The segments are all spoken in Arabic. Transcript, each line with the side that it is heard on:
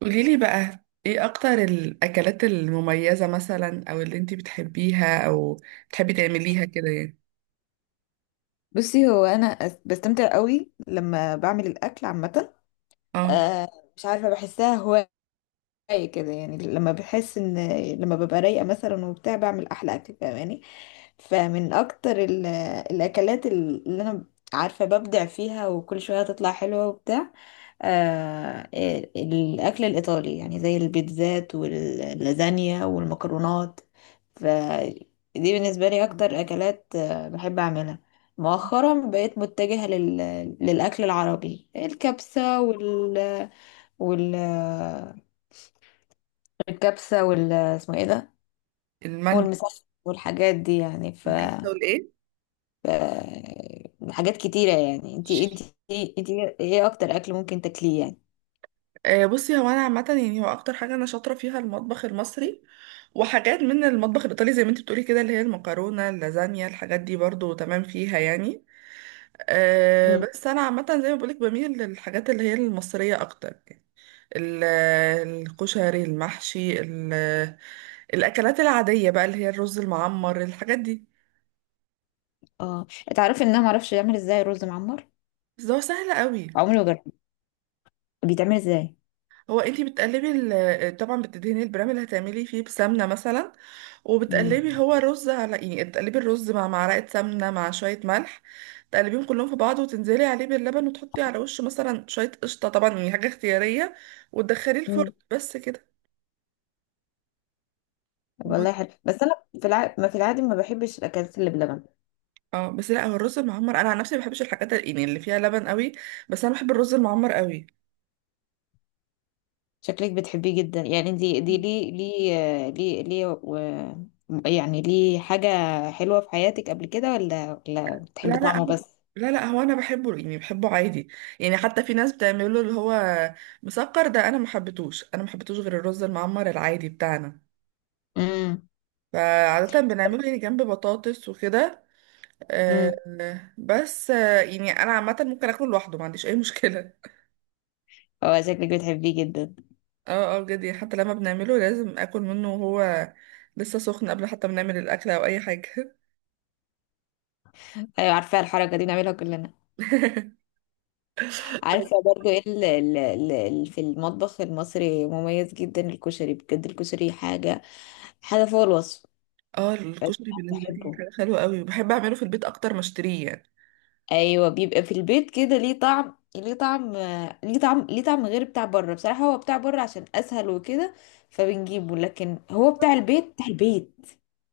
right: قوليلي بقى ايه اكتر الاكلات المميزة مثلا او اللي انتي بتحبيها او بتحبي تعمليها كده يعني.
left: بصي، هو انا بستمتع قوي لما بعمل الاكل عامه.
right: اه.
left: آه، مش عارفه، بحسها هوايه كده يعني، لما بحس ان، لما ببقى رايقه مثلا وبتاع، بعمل احلى اكل، فاهماني؟ فمن اكتر الاكلات اللي انا عارفه ببدع فيها، وكل شويه تطلع حلوه وبتاع. آه الاكل الايطالي يعني، زي البيتزات واللازانيا والمكرونات، فدي بالنسبه لي اكتر اكلات بحب اعملها. مؤخرا بقيت متجهه للاكل العربي، الكبسه وال وال الكبسه وال اسمه ايه ده؟
right: المندي.
left: والمسخن والحاجات دي يعني.
right: الكبسة والايه؟
left: حاجات كتيرة يعني، انتي ايه اكتر اكل ممكن تاكليه يعني؟
right: آه، بصي هو انا عامة يعني هو اكتر حاجة انا شاطرة فيها المطبخ المصري، وحاجات من المطبخ الايطالي زي ما انتي بتقولي كده، اللي هي المكرونة اللازانيا، الحاجات دي برضو تمام فيها يعني. آه،
left: مم.
right: بس انا عامة زي ما بقولك بميل للحاجات اللي هي المصرية اكتر. ال- الكشري، المحشي، الاكلات العاديه بقى اللي هي الرز المعمر، الحاجات دي.
left: اه، تعرفي ان انا معرفش اعمل ازاي رز معمر؟
right: بس ده هو سهل قوي.
left: عمري ما جربت، بيتعمل ازاي؟
right: هو انتي بتقلبي طبعا بتدهني البرام اللي هتعملي فيه بسمنه مثلا،
left: مم.
right: وبتقلبي هو رز على يعني تقلبي الرز مع معلقه سمنه مع شويه ملح، تقلبيهم كلهم في بعض وتنزلي عليه باللبن، وتحطي على وشه مثلا شويه قشطه طبعا يعني حاجه اختياريه، وتدخليه الفرن
left: مم.
right: بس كده.
left: والله حلو، بس انا ما في العادي ما بحبش الاكلات اللي بلبن.
right: اه بس لا، هو الرز المعمر انا عن نفسي ما بحبش الحاجات يعني اللي فيها لبن قوي، بس انا بحب الرز المعمر قوي.
left: شكلك بتحبيه جدا يعني، دي يعني ليه، حاجة حلوة في حياتك قبل كده ولا
right: لا
left: بتحبي
right: لا
left: طعمه
right: هو-
left: بس؟
right: لا لا هو انا بحبه يعني بحبه عادي، يعني حتى في ناس بتعمله اللي هو مسكر ده، انا ما حبيتهوش غير الرز المعمر العادي بتاعنا،
left: امم.
right: فعادة بنعمله يعني جنب بطاطس وكده. آه،
left: امم.
right: بس آه، يعني انا عامة ممكن اكله لوحده، ما عنديش اي مشكلة.
left: اه، شكلك بتحبيه جدا.
right: اه اه بجد، يعني حتى لما بنعمله لازم اكل منه وهو لسه سخن، قبل حتى ما نعمل الاكل او اي حاجة.
left: ايوه، عارفة الحركة دي بنعملها كلنا. عارفة برضو ايه في المطبخ المصري مميز جدا الكشري، بجد الكشري حاجة فوق الوصف.
right: اه،
left: بس
right: الكشري
left: أنا
right: بالنسبه لي
left: بحبه.
right: حاجه حلوه قوي، وبحب اعمله في البيت اكتر ما اشتريه يعني.
left: ايوه بيبقى في البيت كده ليه طعم غير بتاع بره، بصراحة. هو بتاع بره عشان اسهل وكده، فبنجيبه، لكن هو بتاع البيت، بتاع البيت،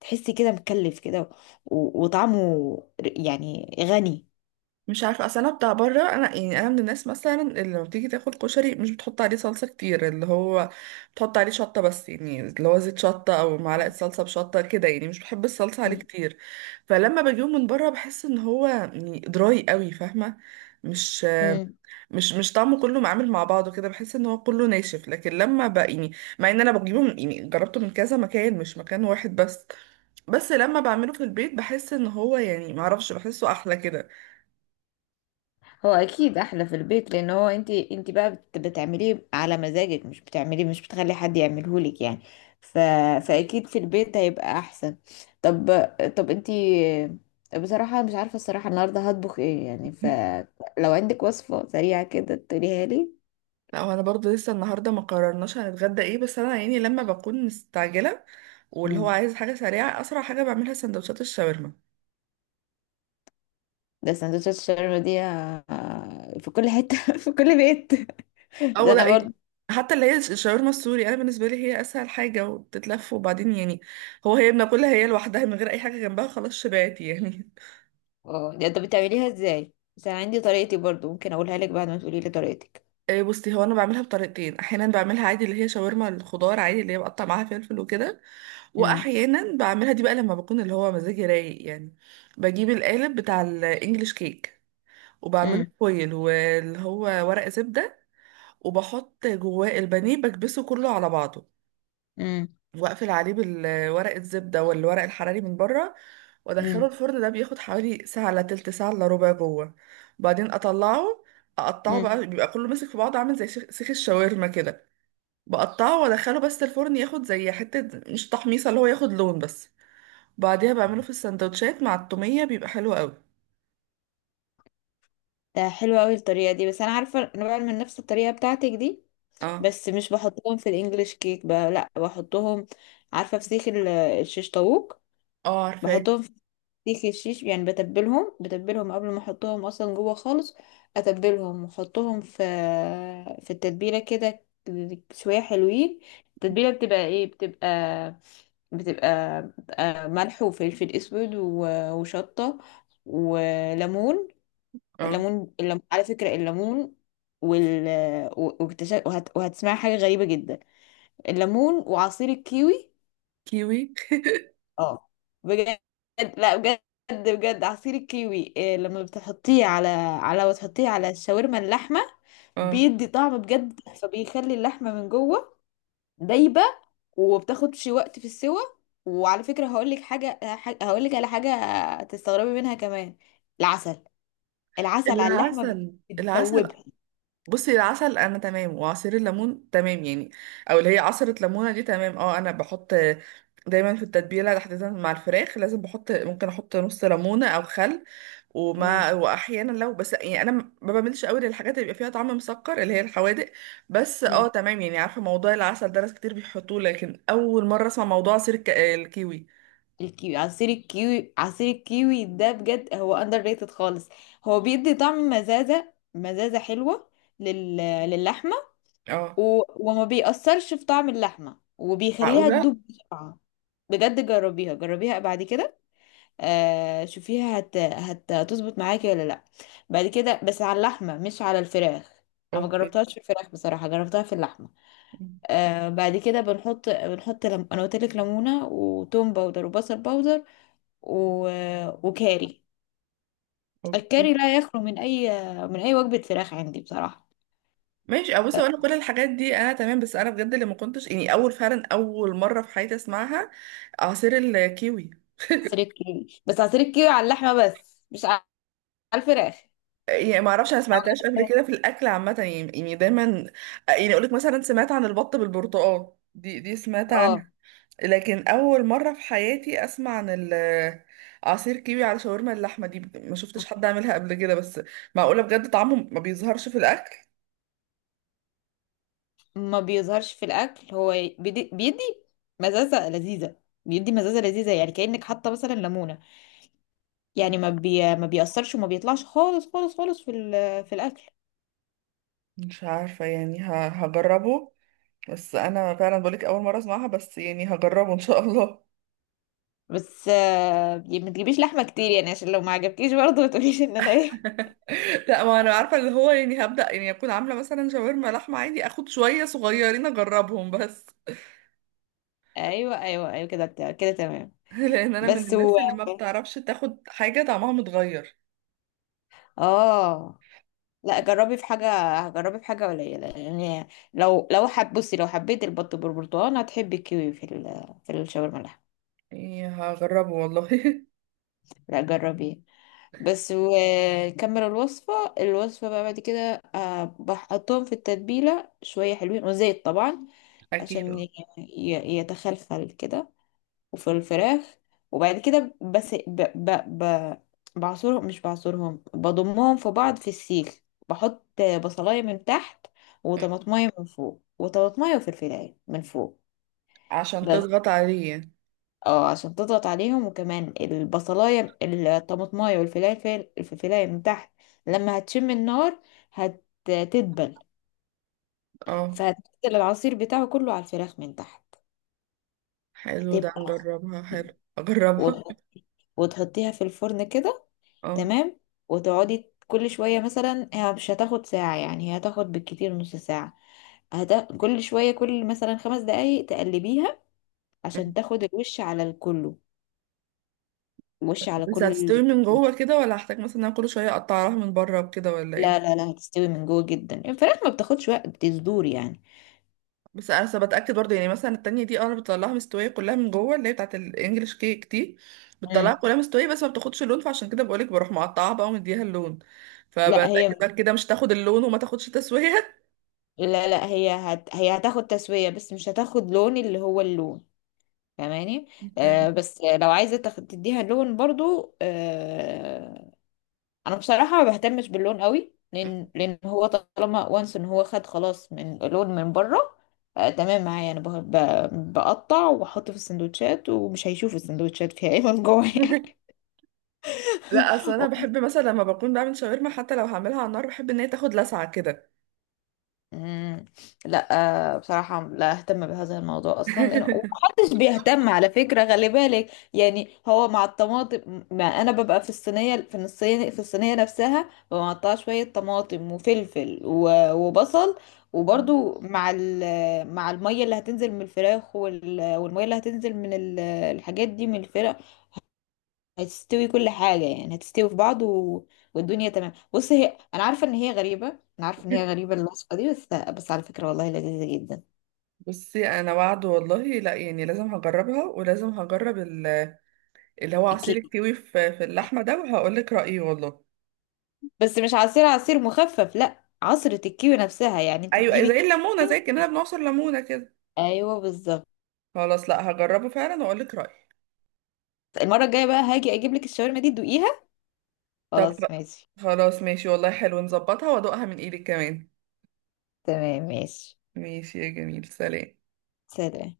left: تحسي كده مكلف كده وطعمه يعني غني.
right: مش عارفه، اصل انا بتاع بره انا يعني انا من الناس مثلا اللي لما بتيجي تاكل كشري مش بتحط عليه صلصه كتير، اللي هو بتحط عليه شطه بس، يعني اللي هو زيت شطه او معلقه صلصه بشطه كده، يعني مش بحب الصلصه عليه
left: مم.
right: كتير. فلما بجيبه من بره بحس ان هو يعني دراي قوي، فاهمه؟ مش
left: مم.
right: مش طعمه كله معامل مع بعضه كده، بحس ان هو كله ناشف. لكن لما بقى يعني، مع ان انا بجيبه من يعني جربته من كذا مكان مش مكان واحد بس، بس لما بعمله في البيت بحس ان هو يعني معرفش، بحسه احلى كده.
left: هو اكيد احلى في البيت، لان هو انت بقى بتعمليه على مزاجك، مش بتعمليه، مش بتخلي حد يعمله لك يعني. ف... فاكيد في البيت هيبقى احسن. طب، انت بصراحة، مش عارفة الصراحة النهاردة هطبخ ايه يعني؟ فلو عندك وصفة سريعة كده تقوليها لي.
right: لا، هو انا برضه لسه النهارده ما قررناش هنتغدى ايه، بس انا يعني لما بكون مستعجله واللي هو
left: مم.
right: عايز حاجه سريعه، اسرع حاجه بعملها سندوتشات الشاورما.
left: ده سندوتشات الشاورما دي في كل حتة في كل بيت.
right: او
left: ده
right: لا
left: انا برضو.
right: إيه. حتى اللي هي الشاورما السوري، انا بالنسبه لي هي اسهل حاجه وبتتلف، وبعدين يعني هو هي بناكلها هي لوحدها من غير اي حاجه جنبها، خلاص شبعت يعني.
left: اه، ده انت بتعمليها ازاي؟ بس انا عندي طريقتي برضو، ممكن اقولها لك بعد ما تقولي لي طريقتك.
right: إيه، بصي هو انا بعملها بطريقتين. احيانا بعملها عادي اللي هي شاورما الخضار عادي، اللي هي بقطع معاها فلفل وكده.
left: مم.
right: واحيانا بعملها دي بقى لما بكون اللي هو مزاجي رايق يعني، بجيب القالب بتاع الانجليش كيك وبعمله فويل، واللي هو ورق زبدة، وبحط جواه البانيه بكبسه كله على بعضه،
left: امم.
right: واقفل عليه بالورق الزبدة والورق الحراري من بره، وادخله
left: امم.
right: الفرن. ده بياخد حوالي ساعة الا تلت، ساعة الا ربع جوه. بعدين اطلعه، اقطعه
left: امم.
right: بقى، بيبقى كله ماسك في بعضه عامل زي شيخ سيخ الشاورما كده. بقطعه وادخله بس الفرن ياخد زي حتة مش تحميصة، اللي هو ياخد لون بس. بعديها بعمله في السندوتشات مع التومية، بيبقى حلو قوي.
left: ده حلو قوي الطريقه دي، بس انا عارفه انا بعمل من نفس الطريقه بتاعتك دي،
right: اه.
left: بس مش بحطهم في الانجليش كيك بقى، لا بحطهم. عارفه في سيخ الشيش طاووق،
right: اه عارفاه.
left: بحطهم في سيخ الشيش، يعني بتبلهم قبل ما احطهم اصلا جوه خالص، اتبلهم واحطهم في التتبيله كده شويه حلوين. التتبيله بتبقى ايه، بتبقى بتبقى ملح وفلفل اسود وشطه وليمون.
right: اه.
left: الليمون، على فكرة الليمون وال واكتشف، وهتسمع حاجة غريبة جدا، الليمون وعصير الكيوي.
right: كيوي؟
left: اه بجد، لا بجد، بجد عصير الكيوي، إيه لما بتحطيه على وتحطيه على الشاورما اللحمة،
right: اه.
left: بيدي طعم بجد، فبيخلي اللحمة من جوه دايبة، وبتاخدش وقت في السوى. وعلى فكرة هقولك حاجة، هقولك على حاجة تستغربي منها كمان، العسل العسل على اللحمة
right: العسل. العسل؟
left: بتدوبها.
right: بصي، العسل انا تمام، وعصير الليمون تمام يعني، او اللي هي عصرة ليمونة دي تمام. اه انا بحط دايما في التتبيلة تحديدا مع الفراخ لازم بحط، ممكن احط نص ليمونة او خل.
left: مم.
right: ومع واحيانا لو، بس يعني انا ما بعملش قوي للحاجات اللي بيبقى فيها طعم مسكر، اللي هي الحوادق. بس اه
left: مم.
right: تمام يعني، عارفه موضوع العسل ده ناس كتير بيحطوه، لكن اول مره اسمع موضوع عصير الكيوي.
left: الكيوي عصير الكيوي عصير الكيوي ده بجد، هو اندر ريتد خالص، هو بيدي طعم مزازة، مزازة حلوة لل... للحمة،
right: اه.
left: و... وما بيأثرش في طعم اللحمة وبيخليها
right: معقوله؟
left: تدوب بسرعة. بجد جربيها، جربيها بعد كده. آه شوفيها هتظبط معاكي ولا لا؟ بعد كده، بس على اللحمة مش على الفراخ. انا ما
right: اوكي.
left: جربتهاش في الفراخ بصراحة، جربتها في اللحمة. بعد لم... انا قلت لك ليمونة، وتوم باودر، وبصل باودر، و... وكاري.
right: اوكي
left: الكاري لا يخلو من اي، وجبه فراخ عندي بصراحه.
right: ماشي. ابص، انا كل الحاجات دي انا تمام، بس انا بجد اللي ما كنتش يعني، اول فعلا اول مره في حياتي اسمعها، عصير الكيوي.
left: عصير الكيوي، بس عصير الكيوي على اللحمه بس، مش على الفراخ.
right: يعني ما اعرفش، انا سمعتهاش قبل كده في الاكل عامه يعني، يعني دايما آه، يعني اقول لك مثلا سمعت عن البط بالبرتقال، دي سمعت
left: اه،
right: عنها. لكن اول مره في حياتي اسمع عن عصير كيوي على شاورما اللحمه دي، ما شفتش حد عاملها قبل كده بس. معقوله بجد طعمه ما بيظهرش في الاكل؟
left: ما بيظهرش في الاكل، هو بيدي مزازه لذيذه، بيدي مزازه لذيذه يعني كانك حاطه مثلا ليمونه، يعني ما بيأثرش وما بيطلعش خالص خالص خالص في الاكل.
right: مش عارفه يعني هجربه. بس انا فعلا بقولك اول مره اسمعها، بس يعني هجربه ان شاء الله.
left: بس ما تجيبيش لحمه كتير يعني، عشان لو ما عجبكيش برضه ما تقوليش ان انا ايه.
right: لا، ما انا عارفه اللي هو يعني هبدا، يعني اكون عامله مثلا شاورما لحمه عادي، اخد شويه صغيرين اجربهم بس.
left: ايوه، ايوه، ايوه، كده كده تمام.
right: لان انا من
left: بس
right: الناس اللي ما بتعرفش تاخد حاجه طعمها متغير.
left: اه لا، جربي في حاجة، جربي في حاجة قليلة يعني، لو لو حب بصي، لو حبيت البط بالبرتقال هتحبي الكيوي في الشاورما اللحم.
right: يعني هجربه والله.
left: لا جربيه. بس وكمل الوصفة بقى بعد كده، بحطهم في التتبيلة شوية حلوين، وزيت طبعا، عشان
right: اكيد.
left: يتخلخل كده، وفي الفراخ، وبعد كده بس ب... بعصرهم، مش بعصرهم، بضمهم في بعض في السيخ. بحط بصلاية من تحت، وطماطمية من فوق، وطماطمية وفلفلاية من فوق،
right: عشان
left: بس.
right: تضغط عليه.
left: اه عشان تضغط عليهم، وكمان البصلاية، الطماطماية والفلفلاية، الفلفلاية من تحت، لما هتشم النار هتدبل،
right: اه
left: فهتنزل العصير بتاعه كله على الفراخ من تحت،
right: حلو ده،
left: هتبقى
right: نجربها،
left: خطيرة.
right: حلو. اجربها.
left: وتحط- وتحطيها في الفرن كده،
right: اه.
left: تمام. وتقعدي كل شوية مثلا، هي مش هتاخد ساعة يعني، هي هتاخد بالكتير نص ساعة، كل شوية، كل مثلا 5 دقايق تقلبيها، عشان تاخد الوش على الكله، الوش على
right: بس
left: كل
right: هتستوي من جوه كده، ولا هحتاج مثلا إن انا كل شويه اقطعها من بره وكده، ولا
left: لا،
right: ايه؟
left: لا، لا، هتستوي من جوه جدا، الفراخ ما بتاخدش وقت، بتصدور يعني.
right: بس انا أصل بتاكد برضه، يعني مثلا التانية دي اه، انا بطلعها مستويه كلها من جوه، اللي هي بتاعت الانجليش كيك دي بتطلعها
left: مم.
right: كلها مستويه، بس ما بتاخدش اللون، فعشان كده بقولك بروح مقطعها بقى ومديها اللون.
left: لا هي
right: فبتاكد بقى كده مش تاخد اللون، وما تاخدش تسويه.
left: لا، لا، هي هي هتاخد تسوية، بس مش هتاخد لون، اللي هو اللون، فاهماني.
right: تمام.
left: بس لو عايزة تاخد تديها لون برضو. آه. انا بصراحه ما بهتمش باللون قوي، لان هو طالما وانس ان هو خد خلاص من لون من بره. تمام معايا، انا بقطع واحط في السندوتشات، ومش هيشوف السندوتشات فيها ايه من جوه يعني.
right: لا، اصل انا بحب مثلا لما بكون بعمل شاورما، حتى لو هعملها على النار، بحب ان هي تاخد لسعه كده.
left: مم. لا. بصراحة لا اهتم بهذا الموضوع اصلا، لانه محدش بيهتم، على فكرة خلي بالك يعني، هو مع الطماطم، ما انا ببقى في الصينية نفسها، ببقى مقطعة شوية طماطم وفلفل وبصل، وبرضو مع المية اللي هتنزل من الفراخ، والمية اللي هتنزل من الحاجات دي من الفراخ، هتستوي كل حاجة يعني، هتستوي في بعض، والدنيا تمام. بص، هي أنا عارفة إن هي غريبة، أنا عارفة إن هي غريبة الوصفة دي، بس على فكرة والله لذيذة جدا.
right: بصي، انا وعد والله، لا يعني لازم هجربها، ولازم هجرب اللي هو عصير
left: الكيوي،
right: الكيوي في اللحمه ده، وهقول لك رايي والله.
left: بس مش عصير مخفف، لا عصرة الكيوي نفسها، يعني أنت
right: ايوه،
left: تجيبي
right: زي الليمونه،
left: الكيوي.
right: زي كاننا بنعصر ليمونه كده.
left: أيوه بالظبط.
right: خلاص، لا هجربه فعلا واقول لك رايي.
left: المرة الجاية بقى هاجي أجيب لك الشاورما دي تدوقيها.
right: طب
left: خلاص ماشي.
right: خلاص ماشي والله، حلو، نظبطها وادوقها من ايدك كمان.
left: تمام ماشي.
right: ماشي يا جميل، سلام.
left: سلام.